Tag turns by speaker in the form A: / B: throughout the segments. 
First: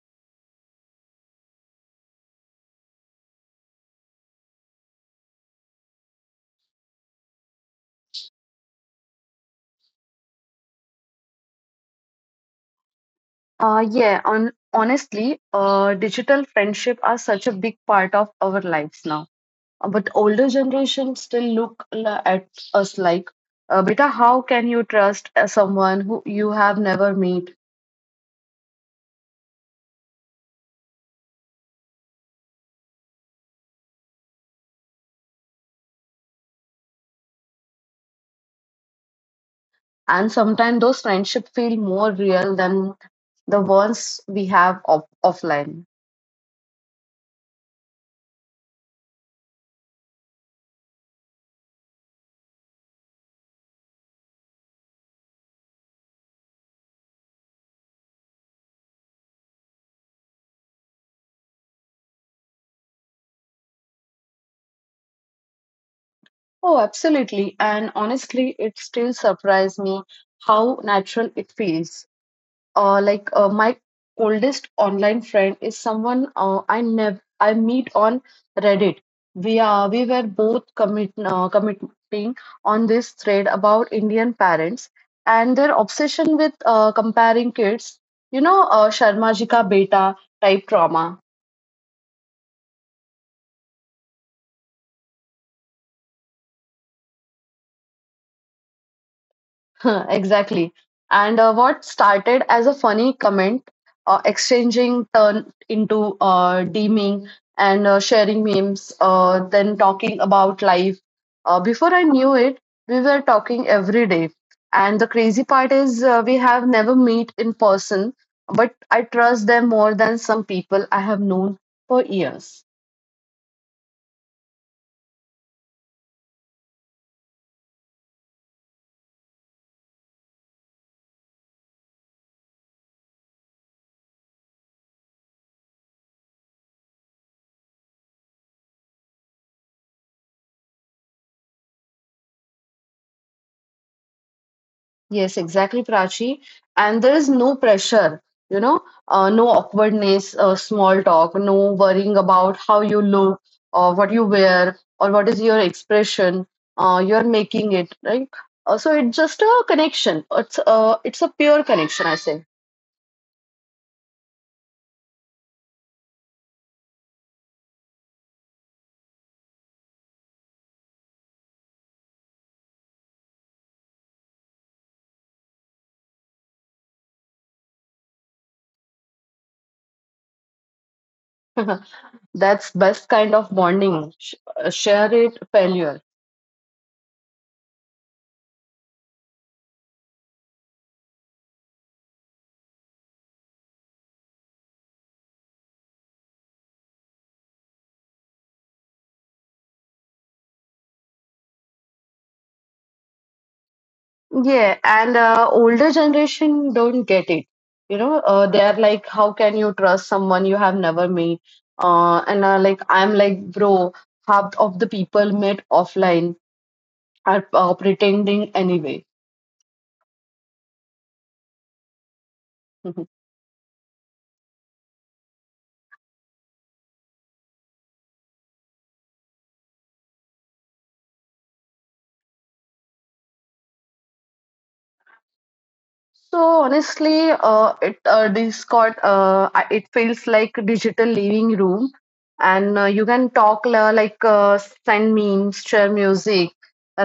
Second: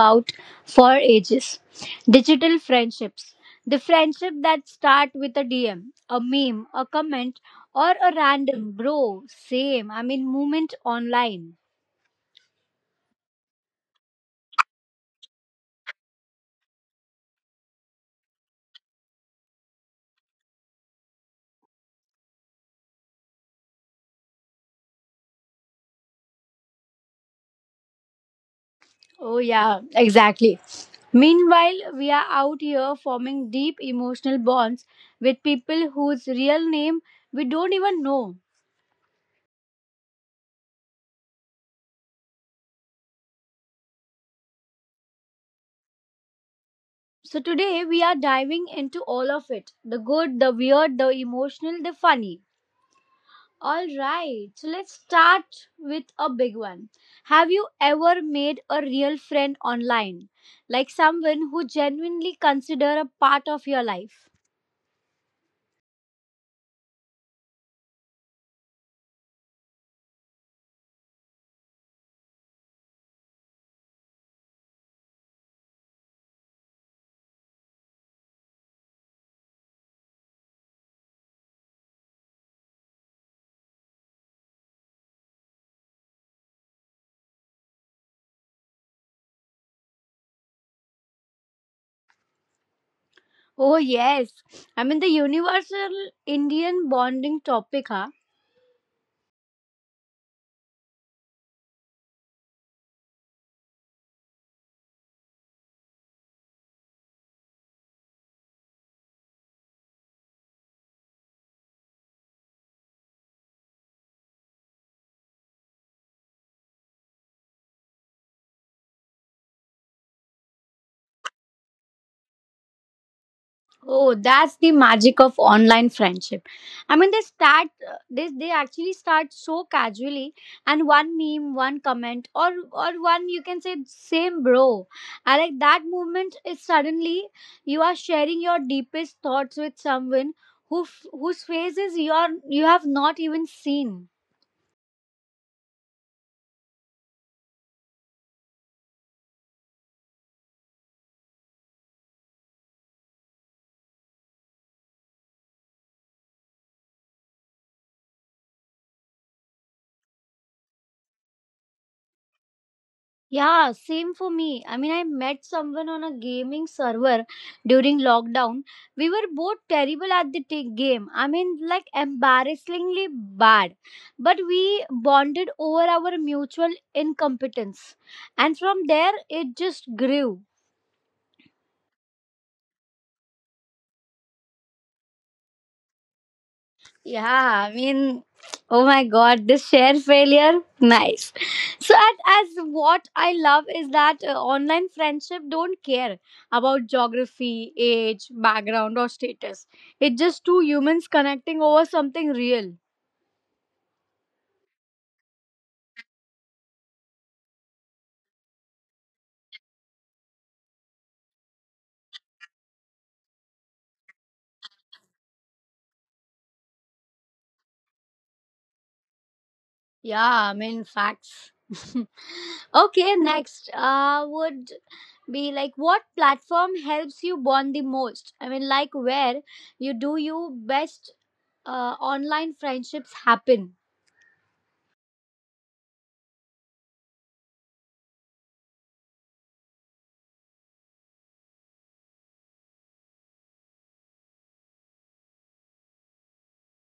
A: about for ages: digital friendships. The friendship that start with a DM, a meme, a comment, or a random bro, same, I mean, moment online.
B: Yeah, on honestly, digital friendship are such a big part of our lives now. But older generations still look at us like, beta, how can you trust someone who you have never met?
A: Oh, yeah, exactly. Meanwhile, we are out here forming deep emotional bonds with people whose real name we don't even know.
B: And sometimes those friendships feel more real than the ones we have offline.
A: So today we are diving into all of it: the good, the weird, the emotional, the funny. All right, so let's start with a big one. Have you ever made a real friend online? Like someone who genuinely consider a part of your life?
B: Oh, absolutely. And honestly, it still surprised me how natural it feels. Uh, like my oldest online friend is someone I never I meet on Reddit. We were both committing on this thread about Indian parents and their obsession with comparing kids. You know, Sharma Ji ka beta type trauma.
A: Oh yes. I mean the universal Indian bonding topic, huh?
B: Huh, exactly. And what started as a funny comment, exchanging turned into deeming and sharing memes, then talking about life. Before I knew it, we were talking every day. And the crazy part is, we have never met in person, but I trust them more than some people I have known for years.
A: Oh, that's the magic of online friendship. I mean, they actually start so casually, and one meme, one comment, or one you can say same bro. I like that moment is suddenly you are sharing your deepest thoughts with someone whose faces you have not even seen.
B: Yes, exactly, Prachi. And there is no pressure, you know, no awkwardness, small talk, no worrying about how you look or what you wear or what is your expression. You're making it, right? So it's just a connection. It's a pure connection, I say.
A: Yeah, same for me. I mean, I met someone on a gaming server during lockdown. We were both terrible at the game. I mean, like embarrassingly bad. But we bonded over our mutual incompetence. And from there, it just grew.
B: That's best kind of bonding. Share it, failure.
A: Yeah, I mean, oh my god, this share failure, nice. So, as what I love is that online friendship don't care about geography, age, background, or status. It's just two humans connecting over something real.
B: Yeah, and older generation don't get it. You know, they're like, how can you trust someone you have never met? And like, I'm like, bro, half of the people met offline are pretending anyway.
A: Yeah, I mean, facts. Okay, next would be like what platform helps you bond the most? I mean, like where you do you best online friendships happen.
B: So honestly, it Discord it feels like a digital living room, and you can talk like send memes, share music,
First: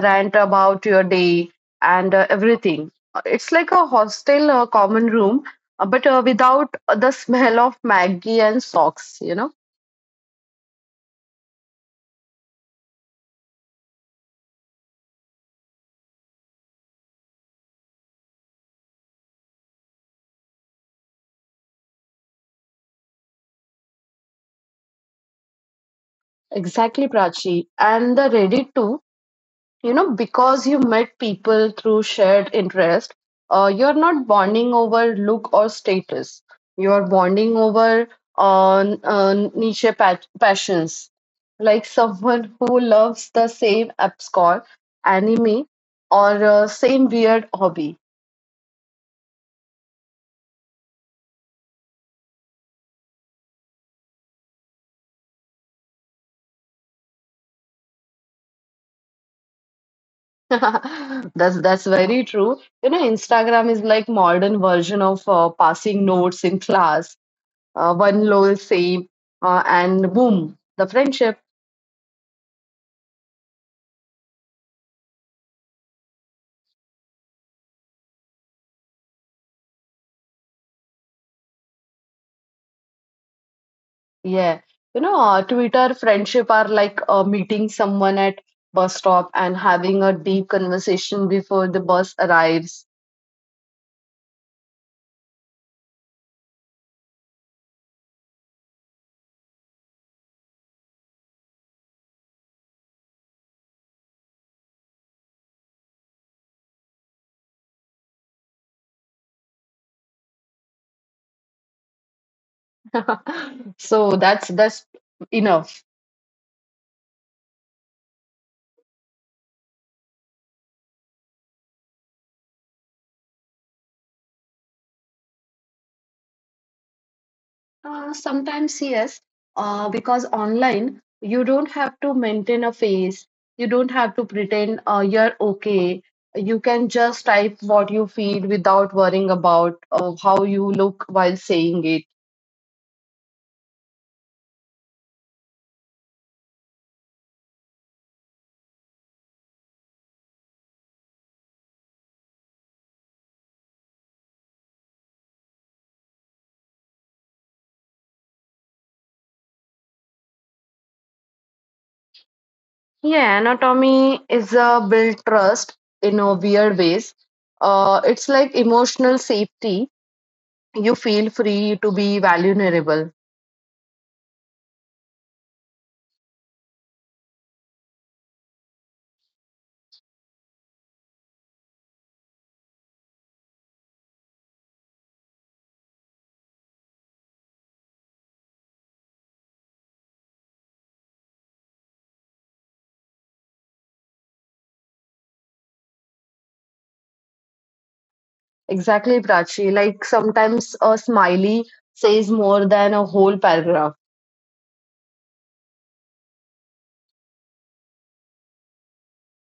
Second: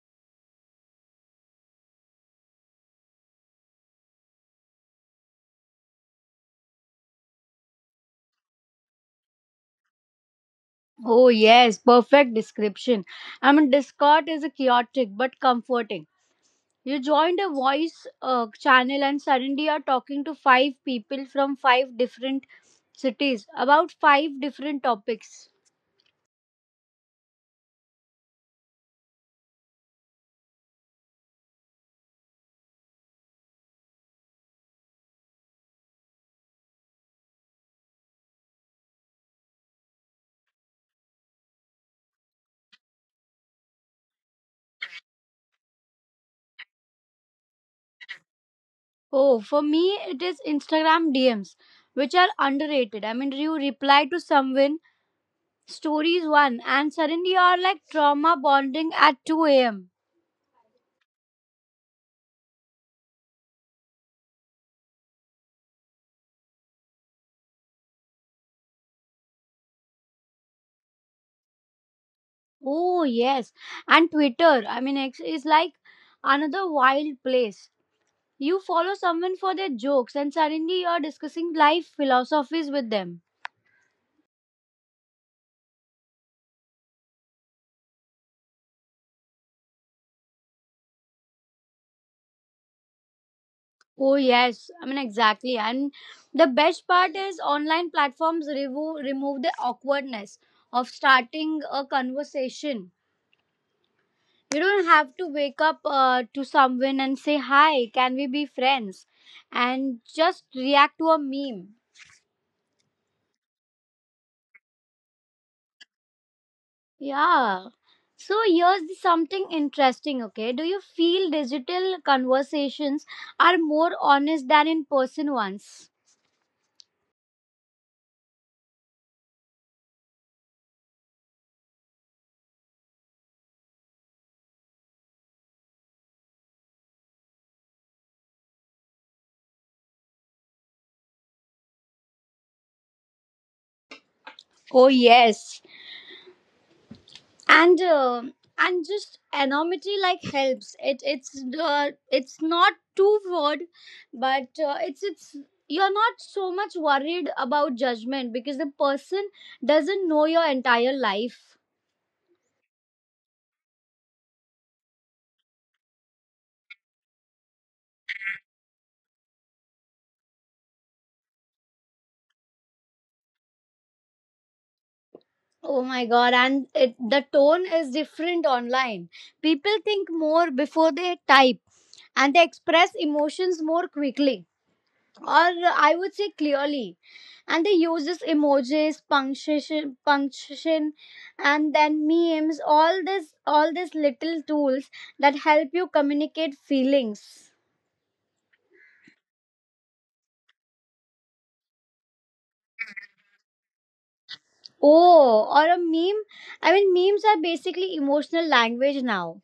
B: rant about your day, and everything. It's like a hostel common room, but without the smell of Maggie and socks. You know
A: Oh, yes, perfect description. I mean, Discord is a chaotic but comforting. You joined a voice channel and suddenly you are talking to five people from five different cities about five different topics.
B: exactly, Prachi, and the Reddit too. You know, because you met people through shared interest, you're not bonding over look or status, you're bonding over on niche passions, like someone who loves the same abscon anime or same weird hobby.
A: Oh, for me, it is Instagram DMs, which are underrated. I mean, you reply to someone, stories one, and suddenly you are like trauma bonding at 2 a.m.
B: That's very true. You know, Instagram is like modern version of passing notes in class, one lol same, and boom, the friendship.
A: Oh, yes. And Twitter, I mean, X is like another wild place. You follow someone for their jokes, and suddenly you're discussing life philosophies with them.
B: Yeah. You know, Twitter friendship are like meeting someone at bus stop and having a deep conversation before the bus arrives.
A: Oh, yes, I mean, exactly. And the best part is online platforms remove the awkwardness of starting a conversation. You don't have to wake up to someone and say, "Hi, can we be friends?" And just react to a meme.
B: So that's enough.
A: Yeah. So here's the something interesting, okay? Do you feel digital conversations are more honest than in person ones?
B: Sometimes yes, because online you don't have to maintain a face. You don't have to pretend you're okay. You can just type what you feel without worrying about how you look while saying it.
A: Oh yes, and uh, and just anonymity like helps. It's not too broad, but it's you're not so much worried about judgment because the person doesn't know your entire life.
B: Yeah, anatomy is a build trust in a weird ways. It's like emotional safety. You feel free to be vulnerable.
A: Oh my god, and the tone is different online. People think more before they type and they express emotions more quickly, or I would say clearly. And they use this emojis, punctuation, and then memes, all these little tools that help you communicate feelings.
B: Exactly, Prachi. Like sometimes a smiley says more than a whole paragraph.
A: Oh, or a meme. I mean, memes are basically emotional language now.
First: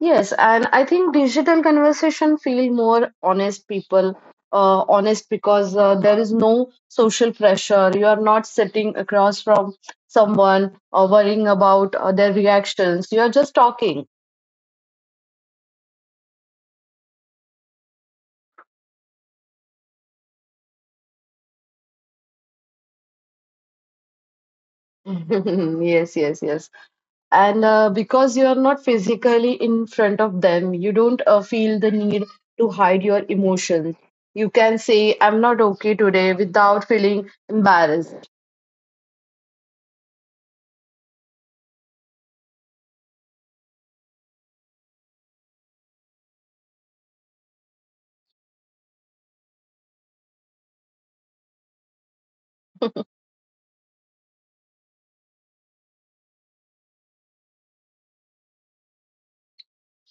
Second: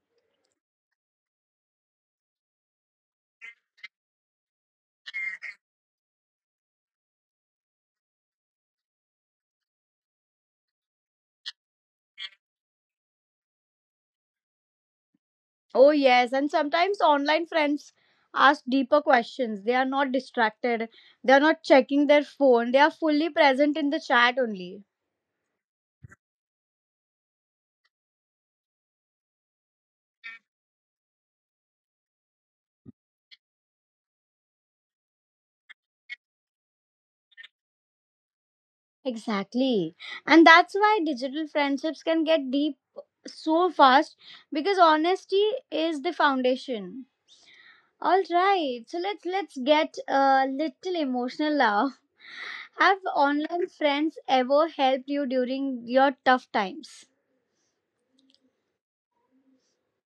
B: Yes, and I think digital conversation feel more honest people, honest because there is no social pressure. You are not sitting across from someone or worrying about their reactions. You are just talking.
A: Oh, yes. And sometimes online friends ask deeper questions. They are not distracted, they are not checking their phone, they are fully present in the chat only.
B: Yes, yes, yes. And because you are not physically in front of them, you don't feel the need to hide your emotions. You can say, I'm not okay today without feeling embarrassed.
A: Exactly. And that's why digital friendships can get deep so fast because honesty is the foundation. All right, so let's get a little emotional now. Have online friends ever helped you during your tough times?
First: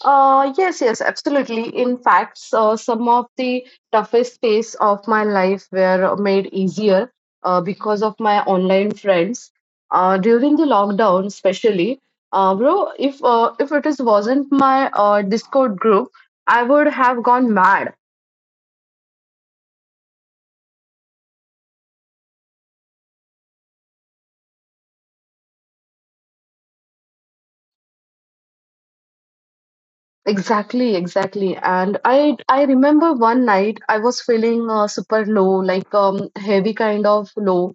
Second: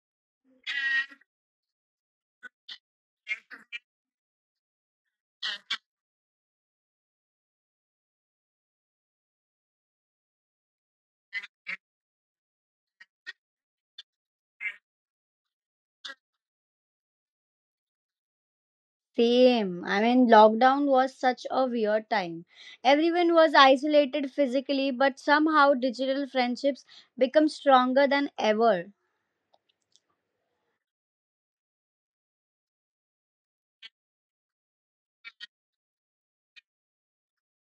B: Yes, yes, absolutely. In fact, some of the toughest phase of my life were made easier because of my online friends. During the lockdown, especially, bro, if it is wasn't my Discord group, I would have gone mad.
A: Same. I mean, lockdown was such a weird time. Everyone was isolated physically, but somehow digital friendships become stronger than ever.
B: Exactly, exactly. And I remember one night I was feeling super low, like heavy kind of low,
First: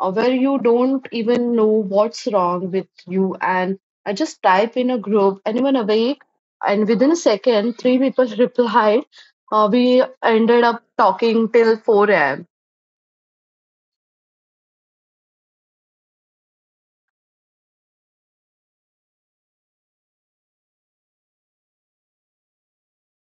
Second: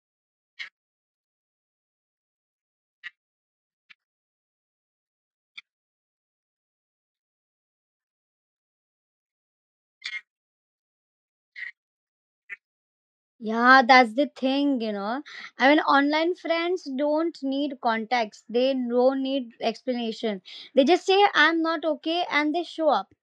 B: where you don't even know what's wrong with you. And I just type in a group, anyone awake? And within a second, three people replied. We ended up talking till 4 a.m.
A: Yeah, that's the thing. I mean, online friends don't need context, they don't need explanation. They just say, "I'm not okay," and they show up.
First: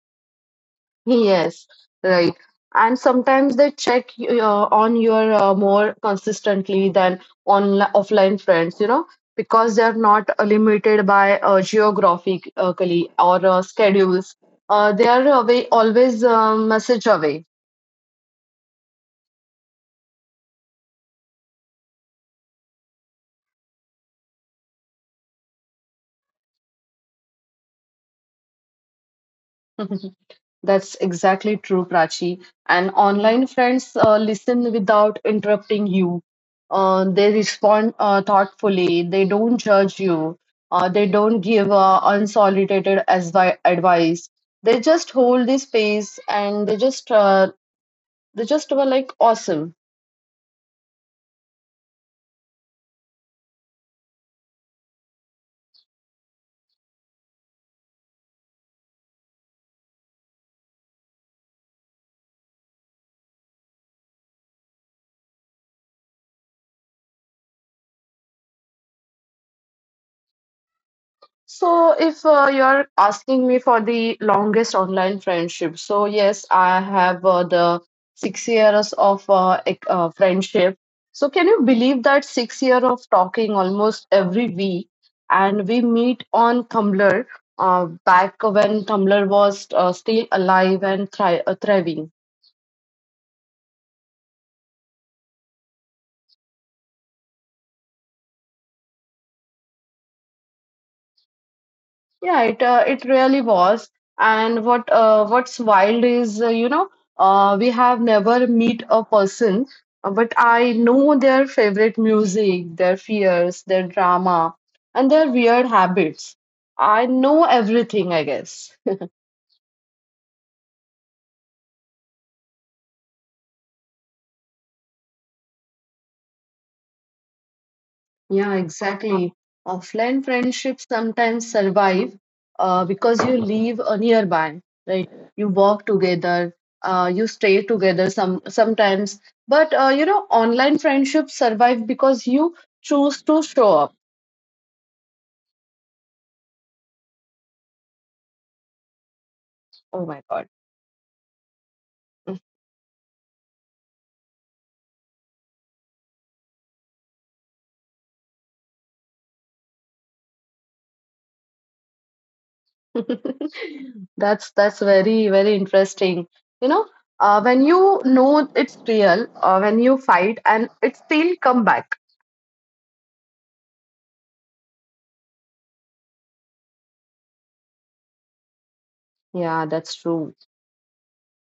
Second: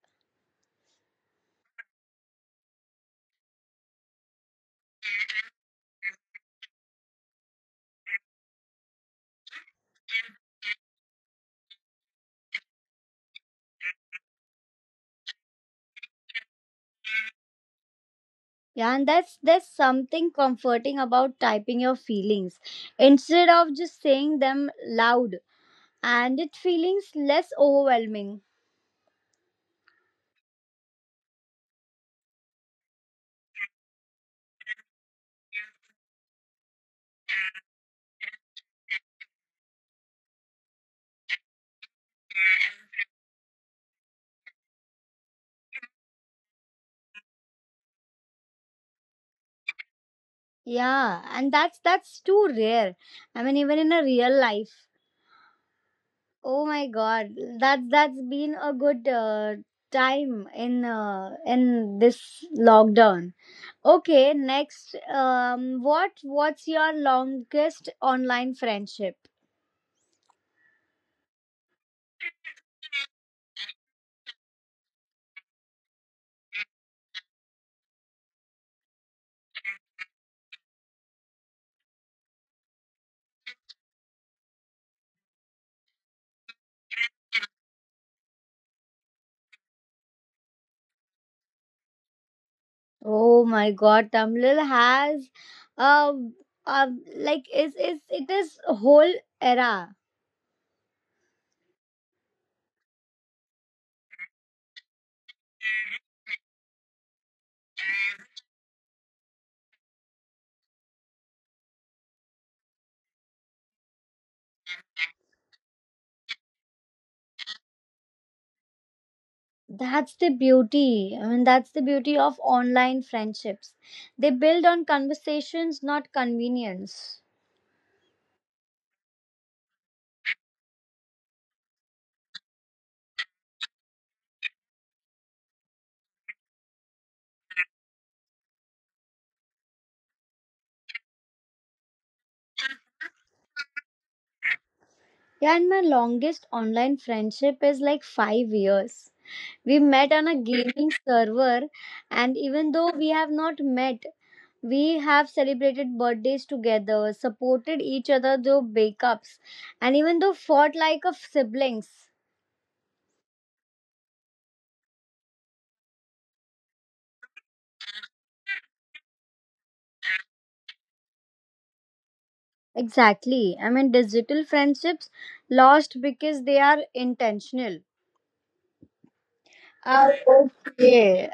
B: Yes, right. And sometimes they check on your more consistently than on offline friends, you know, because they're not limited by geographically or schedules. They are away, always message away.
A: Yeah, and that's there's something comforting about typing your feelings instead of just saying them loud, and it feels less overwhelming.
B: That's exactly true, Prachi. And online friends listen without interrupting you. They respond thoughtfully. They don't judge you. They don't give unsolicited advice. They just hold the space and they just were like awesome.
A: Yeah, and that's too rare. I mean, even in a real life. Oh my God, that's been a good time in this lockdown. Okay, next, what's your longest online friendship?
B: So, if you're asking me for the longest online friendship, so yes, I have the 6 years of friendship. So, can you believe that 6 year of talking almost every week, and we meet on Tumblr back when Tumblr was still alive and thriving.
A: Oh my God, Tamlil has, um, like is it is whole era.
B: Yeah, it really was. And what's wild is you know we have never meet a person, but I know their favorite music, their fears, their drama, and their weird habits. I know everything, I guess.
A: That's the beauty. I mean, that's the beauty of online friendships. They build on conversations, not convenience.
B: Yeah, exactly. Offline friendships sometimes survive because you live nearby, right? You walk together, you stay together some sometimes. But you know, online friendships survive because you choose to show up.
A: Yeah, and my longest online friendship is like 5 years. We
B: Oh
A: met
B: my
A: on a
B: God.
A: gaming server, and even though we have not met, we have celebrated birthdays together, supported each other through breakups, and even though fought like a siblings.
B: That's very very interesting. You know, when you know it's real, when you fight and it still come back.
A: Exactly. I mean, digital friendships lost because they are intentional.
B: Yeah, that's
A: Uh,
B: true.
A: okay.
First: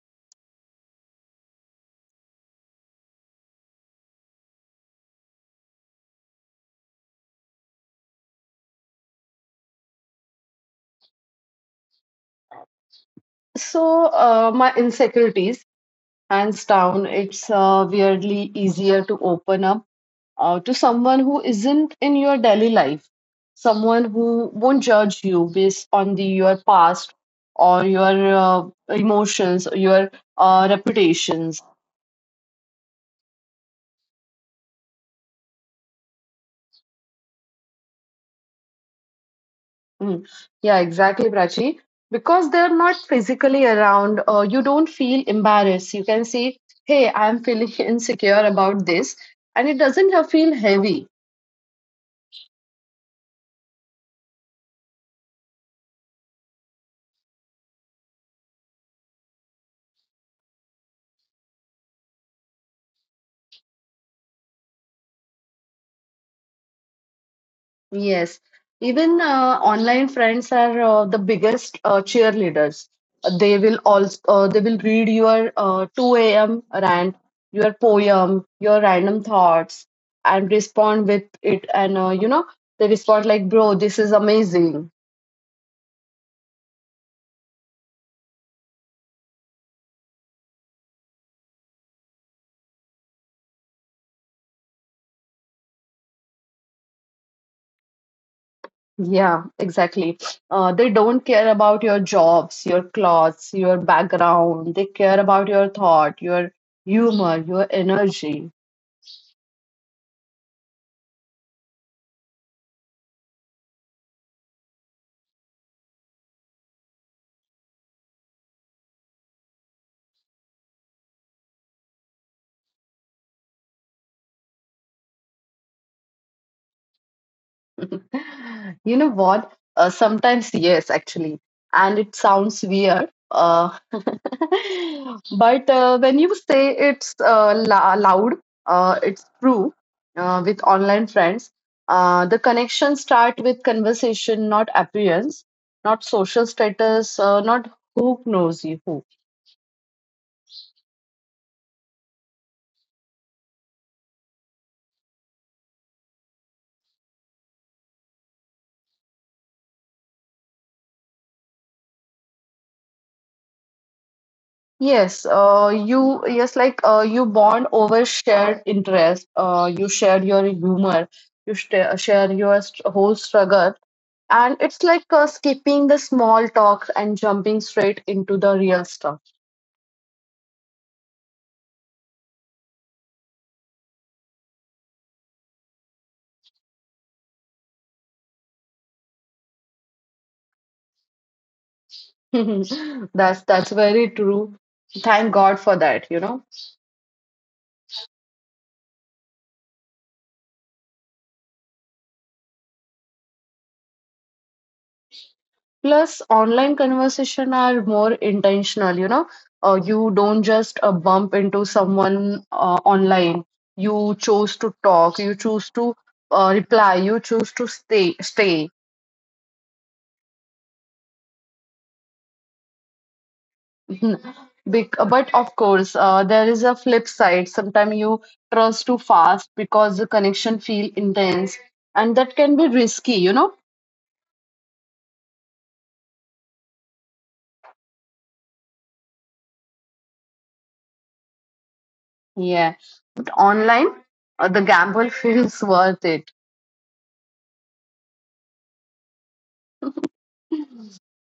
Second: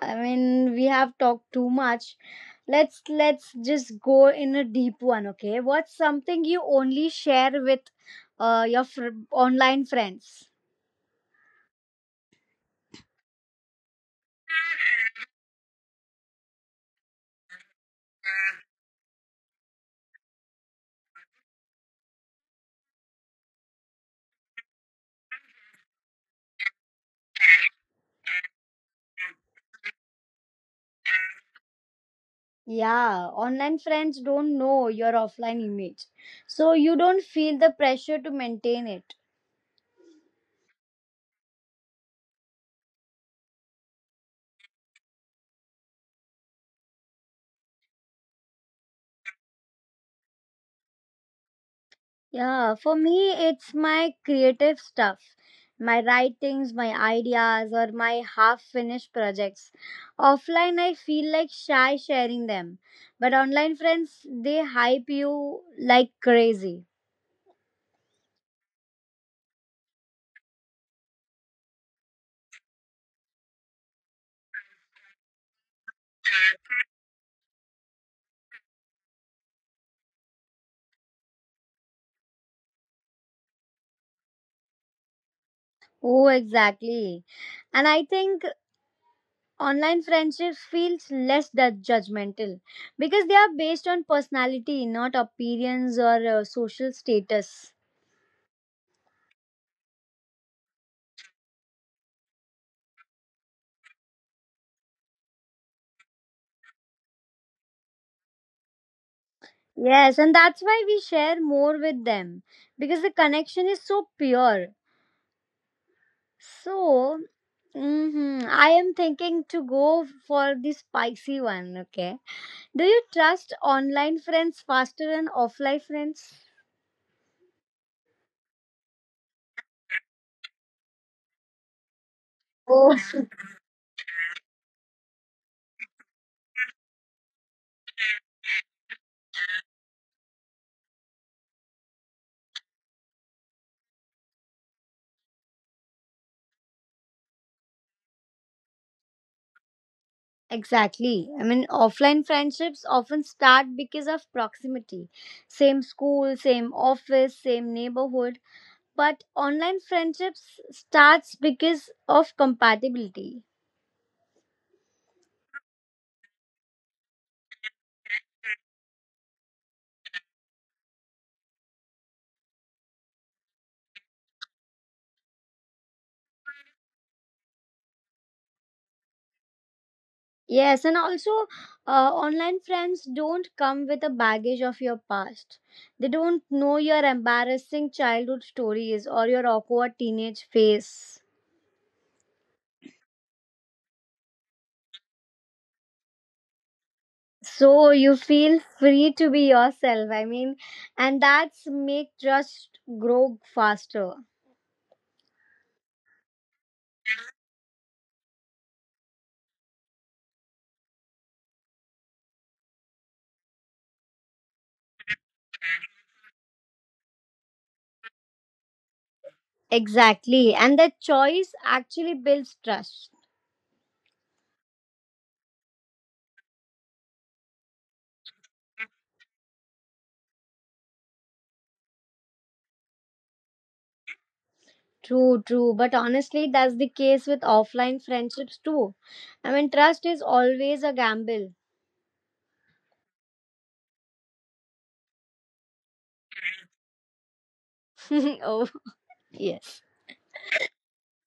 A: I mean, we have talked too much. Let's just go in a deep one, okay? What's something you only share with your online friends?
B: So, my insecurities. Hands down, it's weirdly easier to open up to someone who isn't in your daily life, someone who won't judge you based on the your past or your emotions, or your reputations.
A: Yeah, online friends don't know your offline image. So you don't feel the pressure to maintain it.
B: Mm. Yeah, exactly, Prachi. Because they're not physically around, you don't feel embarrassed. You can say, "Hey, I'm feeling insecure about this," and it doesn't feel heavy.
A: Yeah, for me, it's my creative stuff, my writings, my ideas, or my half finished projects. Offline, I feel like shy sharing them, but online friends, they hype you like crazy.
B: Yes, even online friends are the biggest cheerleaders. They will also they will read your 2 a.m. rant, your poem, your random thoughts, and respond with it. And you know they respond like, "Bro, this is amazing."
A: Oh, exactly. And I think online friendships feels less that judgmental because they are based on personality, not appearance or social status.
B: Yeah, exactly. They don't care about your jobs, your clothes, your background. They care about your thought, your humor, your energy.
A: Yes, and that's why we share more with them because the connection is so pure. So, mhm, I am thinking to go for the spicy one, okay? Do you trust online friends faster than offline friends?
B: You know what? Sometimes, yes, actually. And it sounds
A: Oh,
B: weird. But when you say it's loud, it's true with online friends. The connections start with conversation, not appearance, not social status, not who knows you who.
A: exactly. I mean, offline friendships often start because of proximity. Same school, same office, same neighborhood, but online friendships starts because of compatibility.
B: Yes, you yes, like you bond over shared interest. You share your humor. You share your whole struggle, and it's like skipping the small talks and jumping straight into the real stuff.
A: Yes, and also online friends don't come with a baggage of your past. They don't know your embarrassing childhood stories or your awkward teenage phase.
B: That's very true. Thank God for that, you know.
A: So you feel free to be yourself. I mean, and that's make trust grow faster.
B: Plus online conversation are more intentional, you know. You don't just bump into someone online, you chose to talk, you choose to reply, you choose to stay.
A: Exactly. And that choice actually builds trust.
B: Mhm. But of course there is a flip side, sometimes you trust too fast because the connection feel intense and that can be risky, you know.
A: True, true. But honestly, that's the case with offline friendships too. I mean, trust is always a gamble.
B: Yeah, online the gamble feels worth it.
A: Oh, yes.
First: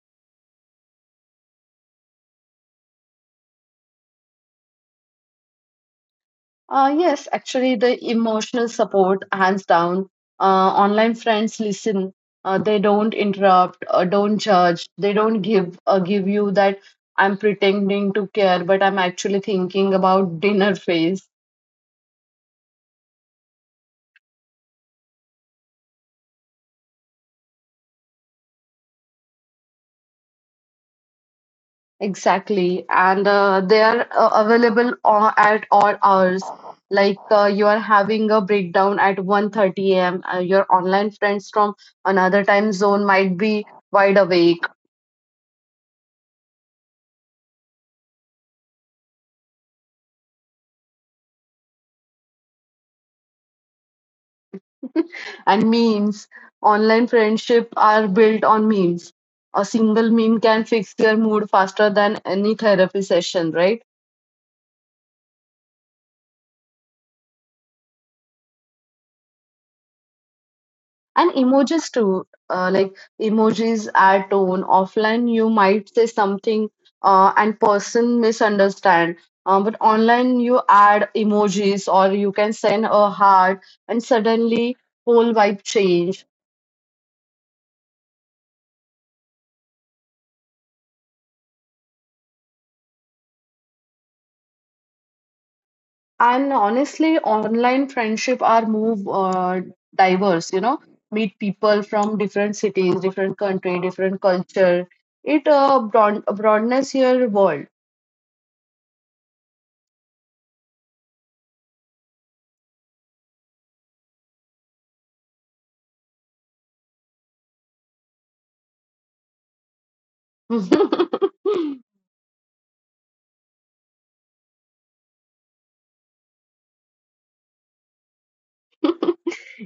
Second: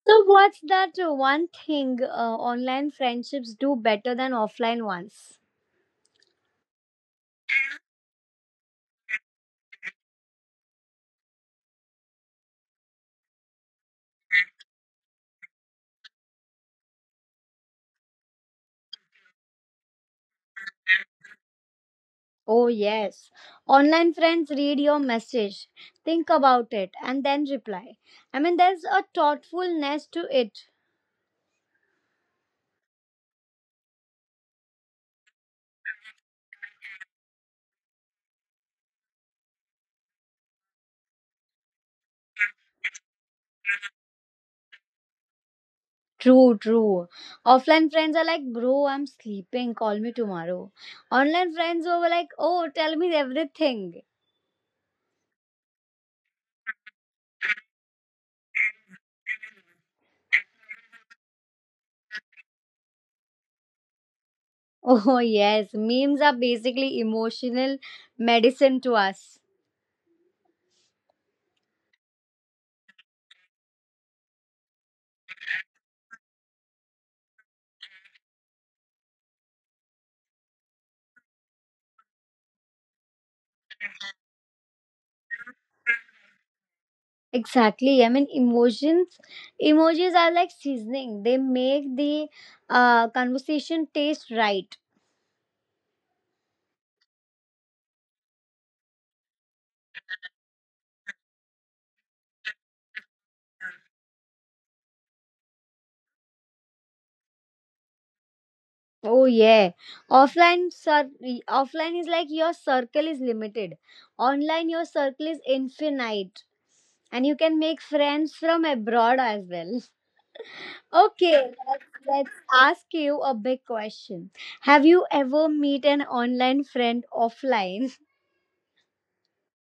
A: So, what's that one thing online friendships do better than offline ones?
B: Yes, actually, the emotional support, hands down. Online friends listen. They don't interrupt, don't judge. They don't give give you that I'm pretending to care, but I'm actually thinking about dinner phase.
A: Oh, yes. Online friends read your message, think about it, and then reply. I mean, there's a thoughtfulness to it.
B: Exactly, and they are available at all hours. Like you are having a breakdown at 1:30 a.m. Your online friends from another time zone might be wide awake.
A: True, true. Offline friends are like, "Bro, I'm sleeping, call me tomorrow." Online friends were like, "Oh, tell me everything."
B: And memes. Online friendship are built on memes. A single meme can fix your mood faster than any therapy session, right?
A: Oh, yes. Memes are basically emotional medicine to us.
B: And emojis too. Like emojis add tone. Offline, you might say something and person misunderstand. But online, you add emojis or you can send a heart, and suddenly whole vibe change.
A: Exactly. I mean, emojis are like seasoning. They make the conversation taste right.
B: And honestly, online friendship are move diverse, you know, meet people from different cities, different country, different culture. It broadens your world.
A: Oh yeah. Offline, sir. Offline is like your circle is limited. Online, your circle is infinite, and you can make friends from abroad as well. Okay, let's ask you a big question. Have you ever meet an online friend offline?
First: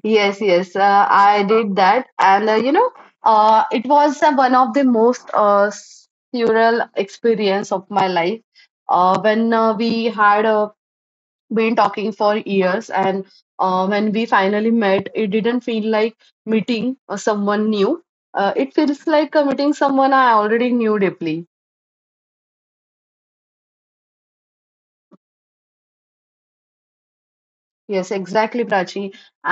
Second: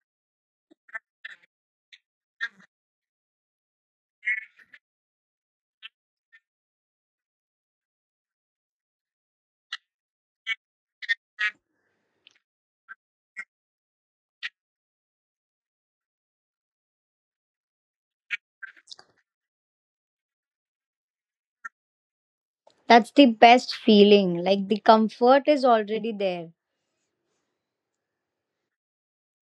B: Yes, yes, I did that, and you know, it was one of the most surreal experience of my life. When we had a been talking for years and when we finally met, it didn't feel like meeting someone new, it feels like meeting someone I already knew deeply.
A: That's the best feeling. Like the comfort is already there.
B: Yes, exactly, Prachi.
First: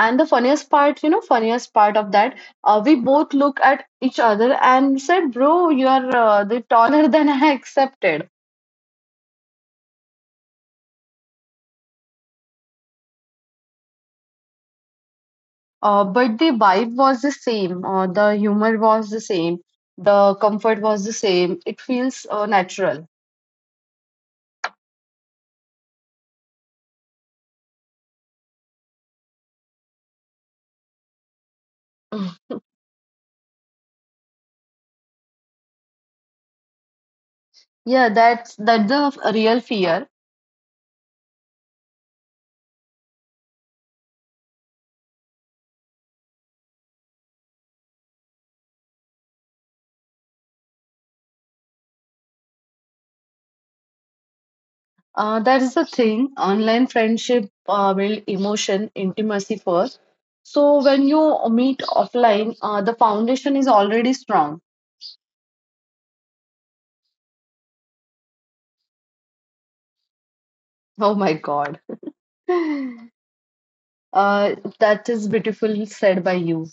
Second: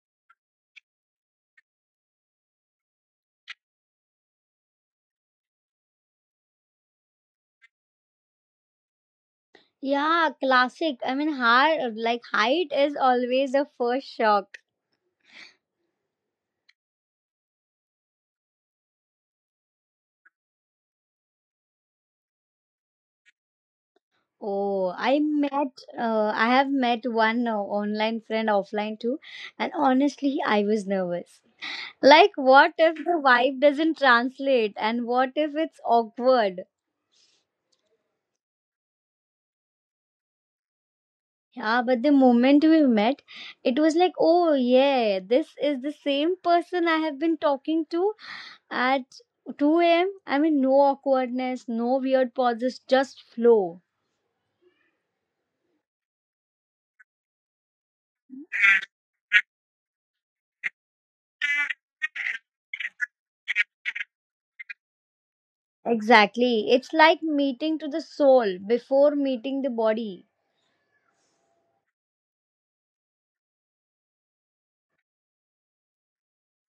B: And the funniest part, you know, funniest part of that, we both look at each other and said, bro, you are the taller than I accepted.
A: Yeah, classic. I mean, like height is always the first shock.
B: But the vibe was the same, the humor was the same, the comfort was the same, it feels natural.
A: Oh, I have met one online friend offline too, and honestly, I was nervous. Like, what if the vibe doesn't translate, and what if it's awkward?
B: Yeah, that's the real fear.
A: Yeah, but the moment we met, it was like, oh yeah, this is the same person I have been talking to at 2 a.m. I mean, no awkwardness, no weird pauses, just flow.
B: That is the thing. Online friendship build emotion, intimacy first. So when you meet offline, the foundation is already strong.
A: Exactly. It's like meeting to the soul before meeting the body.
B: Oh my God. That is beautifully said by you.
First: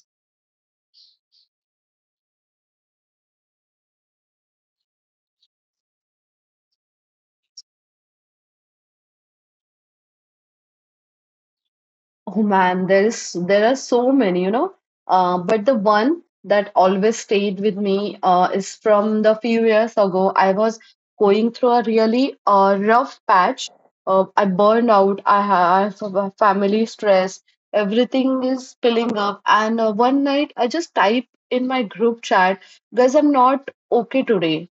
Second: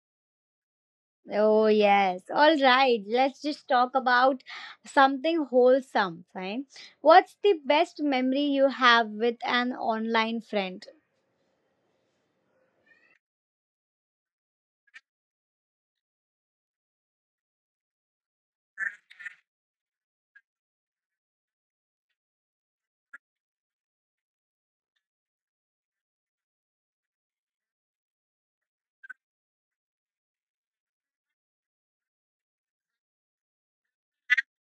A: Oh, yes. All right. Let's just talk about something wholesome. Fine. What's the best memory you have with an online friend?
B: Oh man, there are so many. But the one that always stayed with me is from the few years ago. I was going through a really rough patch. I burned out. I have a family stress. Everything is spilling up. And one night, I just type in my group chat, guys, I'm not okay today.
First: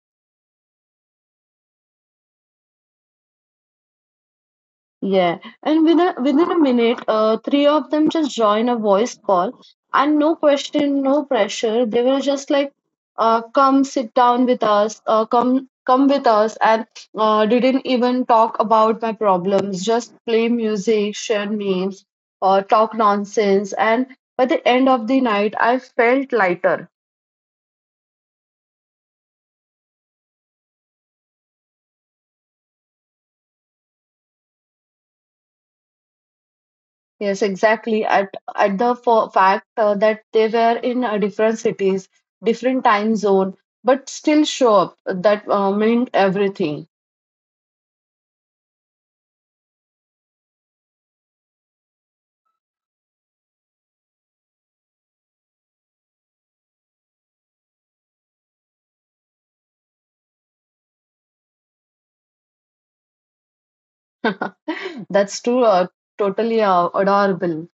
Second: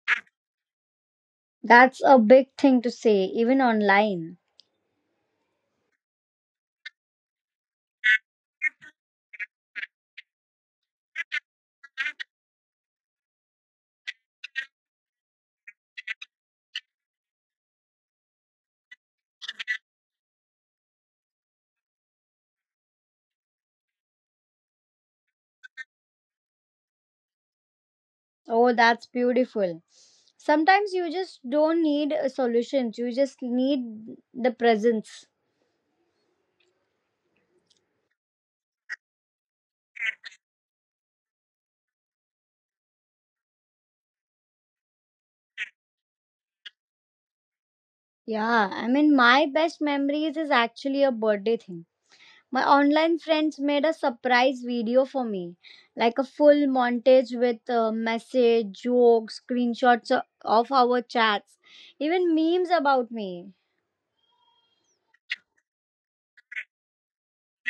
A: That's a big thing to say, even online.
B: Yeah, and within a minute, three of them just join a voice call, and no question, no pressure. They were just like, "Come sit down with us. Come with us," and didn't even talk about my problems. Just play music, share memes, talk nonsense, and by the end of the night, I felt lighter.
A: Oh, that's beautiful. Sometimes you just don't need solutions, you just need the presence.
B: Yes, exactly. At the for fact that they were in different cities, different time zone, but still show up. That meant everything.
A: Yeah, I mean, my best memories is actually a birthday thing. My online friends made a surprise video for me, like a full montage with message, jokes, screenshots of our chats, even memes about me.
B: That's too totally adorable.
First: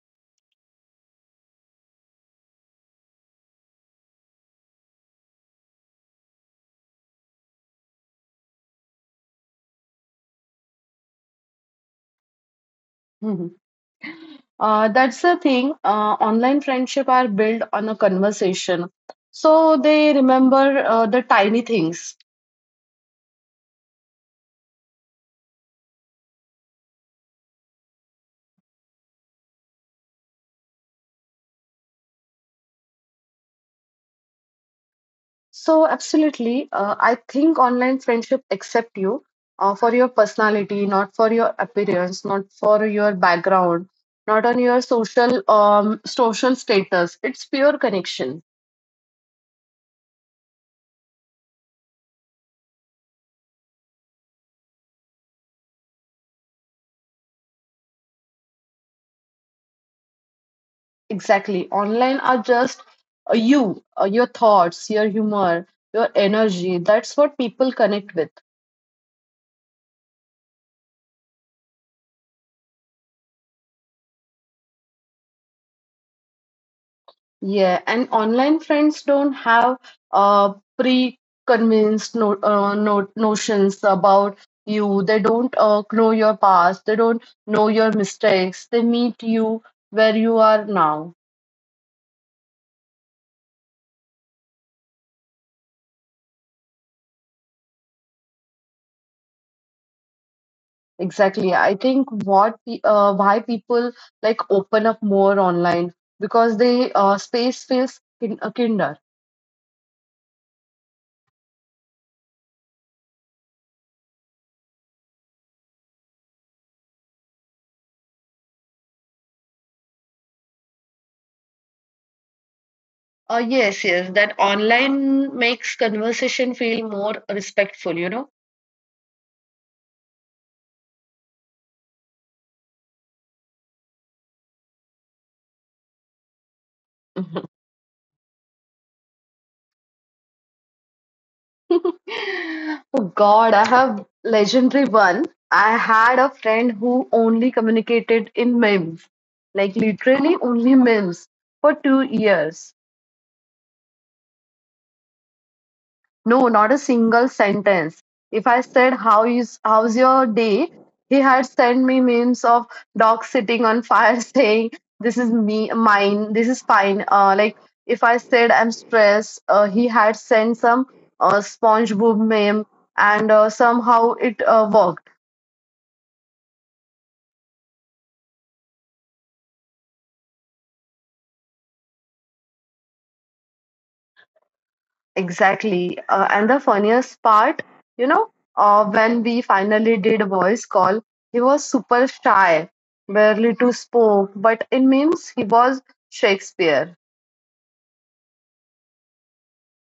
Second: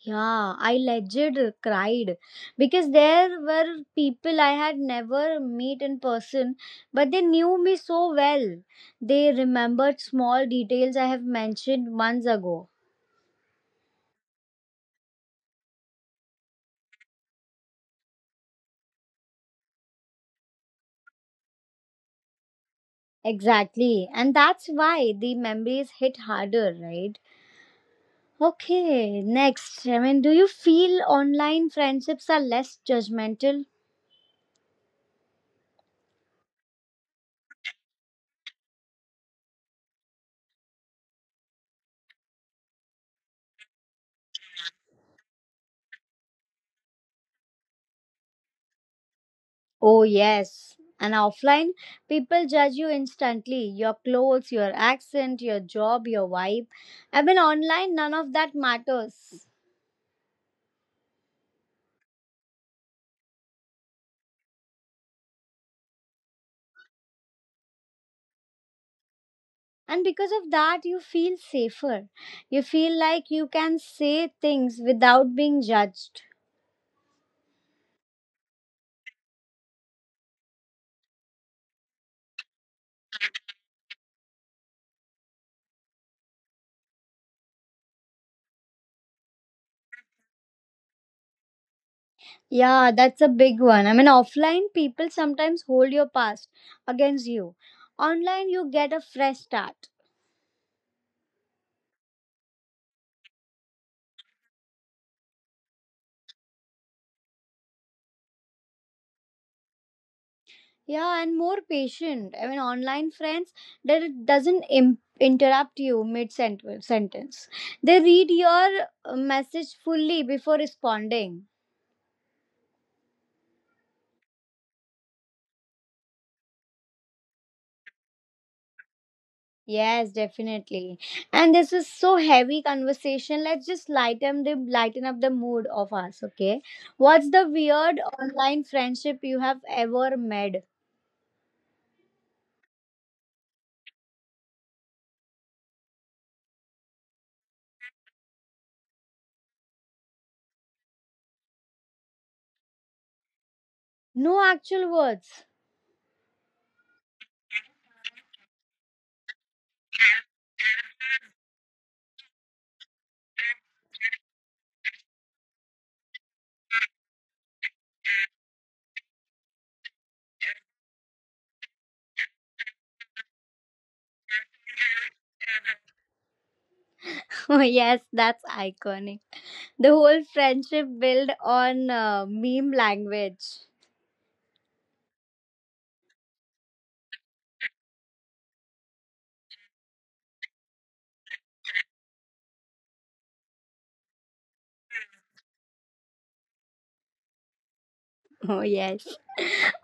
A: Yeah, I legit cried because there were people I had never met in person, but they knew me so well. They remembered small details I have mentioned months ago.
B: Mhm. That's the thing. Online friendship are built on a conversation, so they remember the tiny things.
A: Exactly, and that's why the memories hit harder, right? Okay, next, I mean, do you feel online friendships are less judgmental?
B: So, absolutely. I think online friendship accept you for your personality, not for your appearance, not for your background, not on your social social status. It's pure connection.
A: Oh, yes. And offline, people judge you instantly: your clothes, your accent, your job, your vibe. I mean, online, none of that matters.
B: Exactly. Online are just you, your thoughts, your humor, your energy. That's what people connect with.
A: And because of that, you feel safer. You feel like you can say things without being judged.
B: Yeah, and online friends don't have pre-convinced no, no, notions about you. They don't know your past. They don't know your mistakes. They meet you where you are now.
A: Yeah, that's a big one. I mean, offline, people sometimes hold your past against you. Online, you get a fresh start.
B: Exactly. I think why people like open up more online because they space feels kinder.
A: Yeah, and more patient. I mean, online friends that it doesn't interrupt you mid sentence. They read your message fully before responding.
B: Yes, yes. That online makes conversation feel more respectful, you know.
A: Yes, definitely. And this is so heavy conversation. Let's just lighten up the mood of us. Okay, what's the weird online friendship you have ever made?
B: Oh God, I have legendary one. I had a friend who only communicated in memes, like literally only memes for 2 years.
A: No actual words.
B: No, not a single sentence. If I said how's your day, he had sent me memes of dog sitting on fire saying this is me mine, this is fine. Like if I said I'm stressed, he had sent some SpongeBob meme, and somehow it worked.
A: Oh, yes, that's iconic. The whole friendship built on meme language.
B: Exactly. And the funniest part, you know, when we finally did a voice call, he was super shy, barely to spoke, but it means he was Shakespeare.
A: Oh, yes.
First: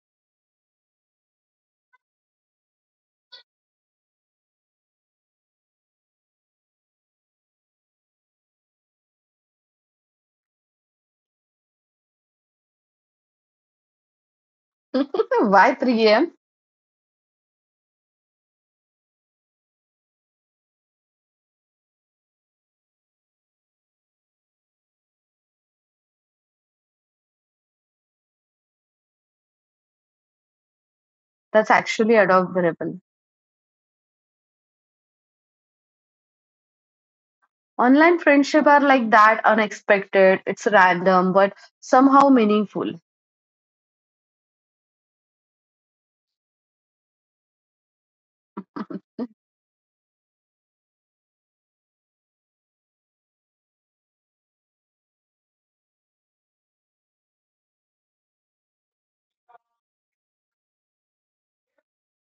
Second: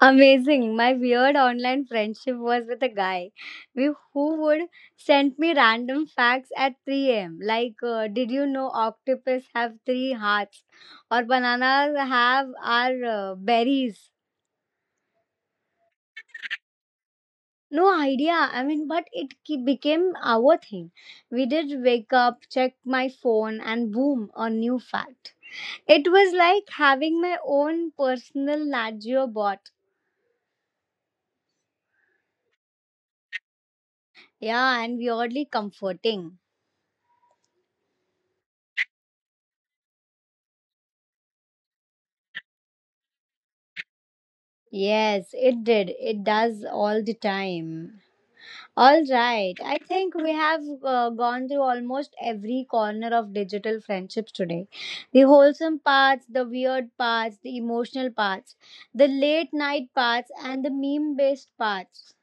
A: Amazing. My weird online friendship was with a guy who would send me random facts at 3 a.m. Like, did you know octopus have three hearts? Or bananas have our berries?
B: Why 3 a.m.?
A: No idea. I mean, but it became our thing. We did wake up, check my phone, and boom, a new fact. It was like having my own personal Nat Geo bot.
B: That's actually adorable.
A: Yeah, and weirdly comforting.
B: Online friendship are like that, unexpected, it's random, but somehow meaningful.
A: Yes, it did. It does all the time. All right. I think we have gone through almost every corner of digital friendships today. The wholesome parts, the weird parts, the emotional parts, the late night parts, and the meme based parts.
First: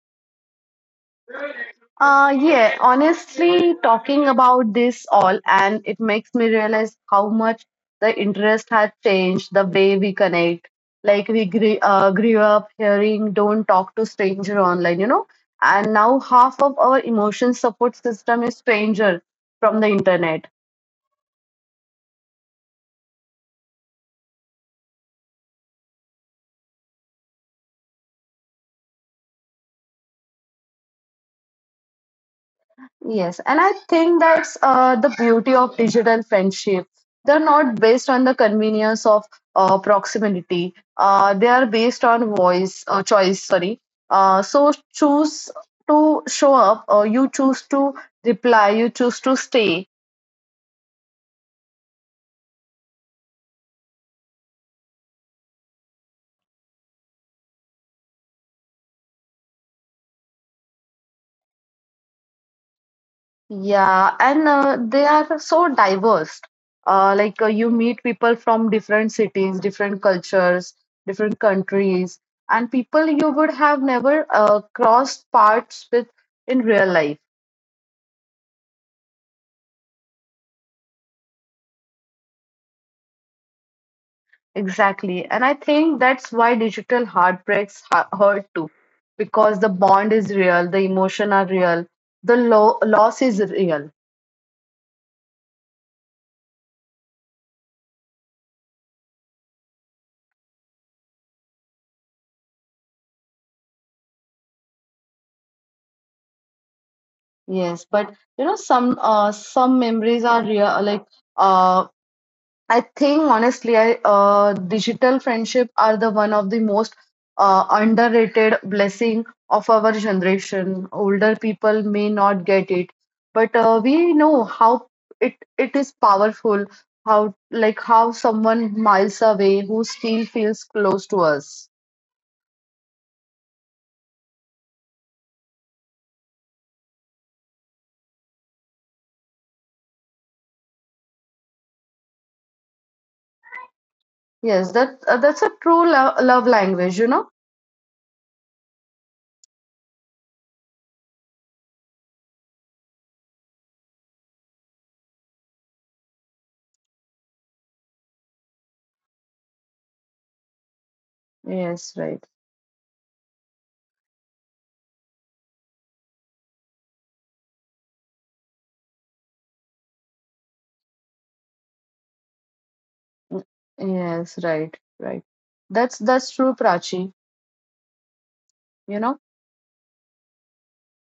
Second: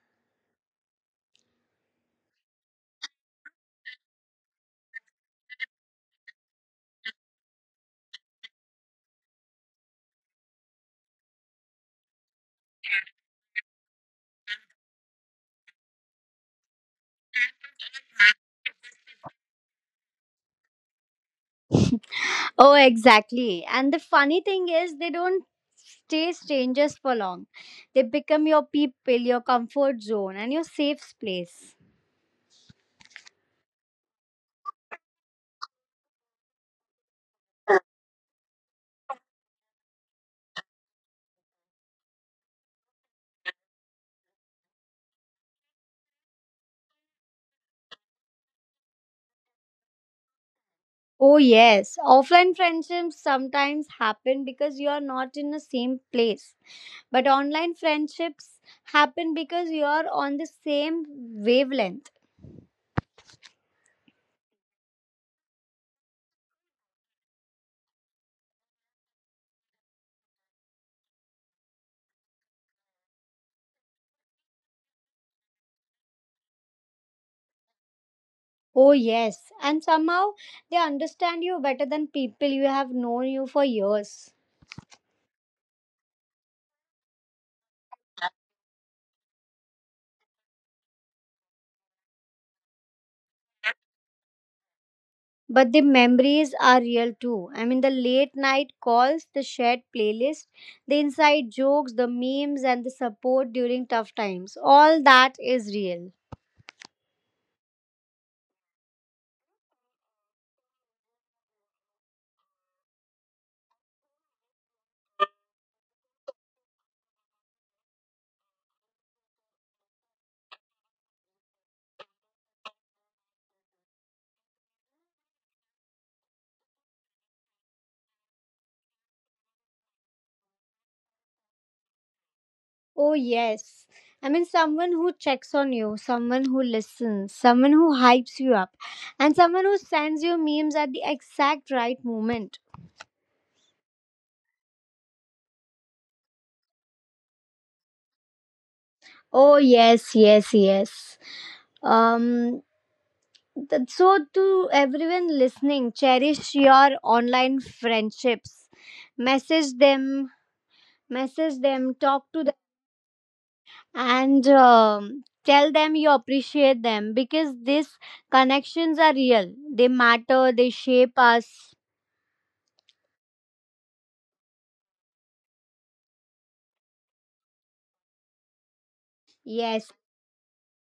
B: Yeah, honestly, talking about this all, and it makes me realize how much the interest has changed the way we connect. Like, grew up hearing don't talk to stranger online, you know, and now half of our emotion support system is stranger from the internet.
A: Oh, exactly. And the funny thing is, they don't stay strangers for long. They become your people, your comfort zone, and your safe place.
B: Yes, and I think that's the beauty of digital friendship. They're not based on the convenience of proximity. They are based on voice choice. Sorry. So choose to show up, or you choose to reply, you choose to stay.
A: Oh, yes. Offline friendships sometimes happen because you are not in the same place. But online friendships happen because you are on the same wavelength.
B: Yeah, and they are so diverse. Like you meet people from different cities, different cultures, different countries, and people you would have never crossed paths with in real life.
A: Oh, yes. And somehow they understand you better than people you have known you for years.
B: Exactly. And I think that's why digital heartbreaks hurt too, because the bond is real, the emotion are real, the lo loss is real.
A: But the memories are real too. I mean, the late night calls, the shared playlist, the inside jokes, the memes, and the support during tough times. All that is real.
B: Yes, but you know some memories are real, like uh I think honestly, digital friendship are the one of the most underrated blessing of our generation. Older people may not get it, but we know how it is powerful. How like how someone miles away who still feels close to us.
A: Oh, yes. I mean, someone who checks on you, someone who listens, someone who hypes you up, and someone who sends you memes at the exact right moment.
B: Yes, that that's a true love language. You know.
A: Oh, yes, yes, yes. Um, so, to everyone listening, cherish your online friendships. Message them, message
B: Yes,
A: them,
B: right.
A: talk to them, and tell them you appreciate them because these connections are real. They matter, they shape us.
B: Yes, right, right. That's true, Prachi. You know.
A: Yes,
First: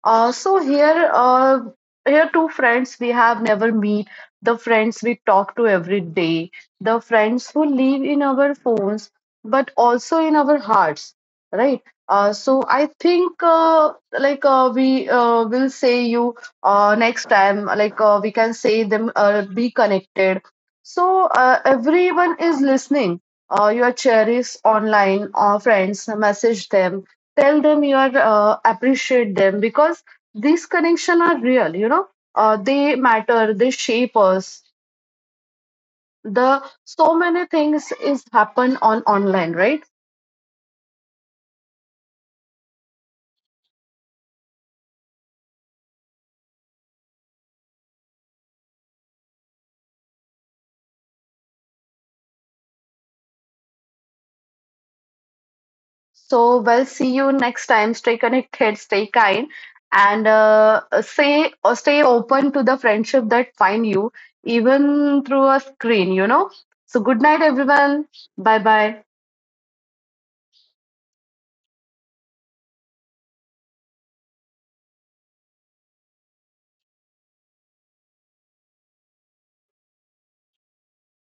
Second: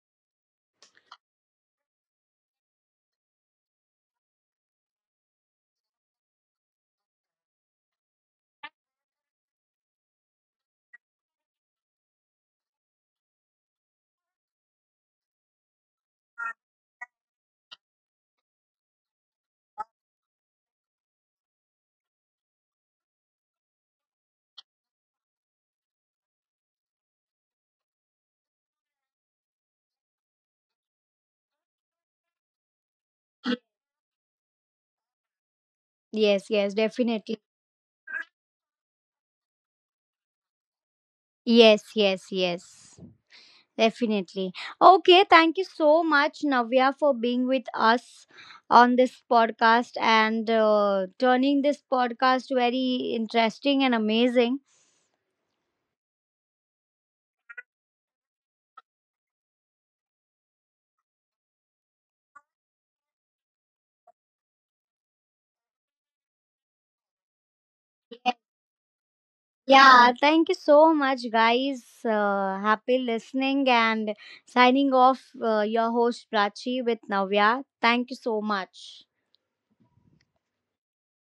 B: Uh, so here, uh, Here two friends we have never meet, the friends we talk to every day, the friends who live in our phones, but also in our hearts, right? So I think like we will say you next time, we can say them be connected. So everyone is listening. Your cherished online friends, message them, tell them you are appreciate them because these connection are real, you know, they matter, they shape us,
A: yes,
B: the
A: yes,
B: so
A: definitely.
B: many things is happen on online, right?
A: Yes, yes, yes, definitely. Okay, thank you so much, Navya, for being with us on this podcast and turning this podcast very interesting and amazing.
B: So, well, see you next time, stay connected, stay kind, and say or stay open to the friendship that find you even through a screen, you know. So good night everyone, bye bye.
A: Yeah, thank you so much, guys. Happy listening and signing off, your host Prachi with Navya. Thank you so much.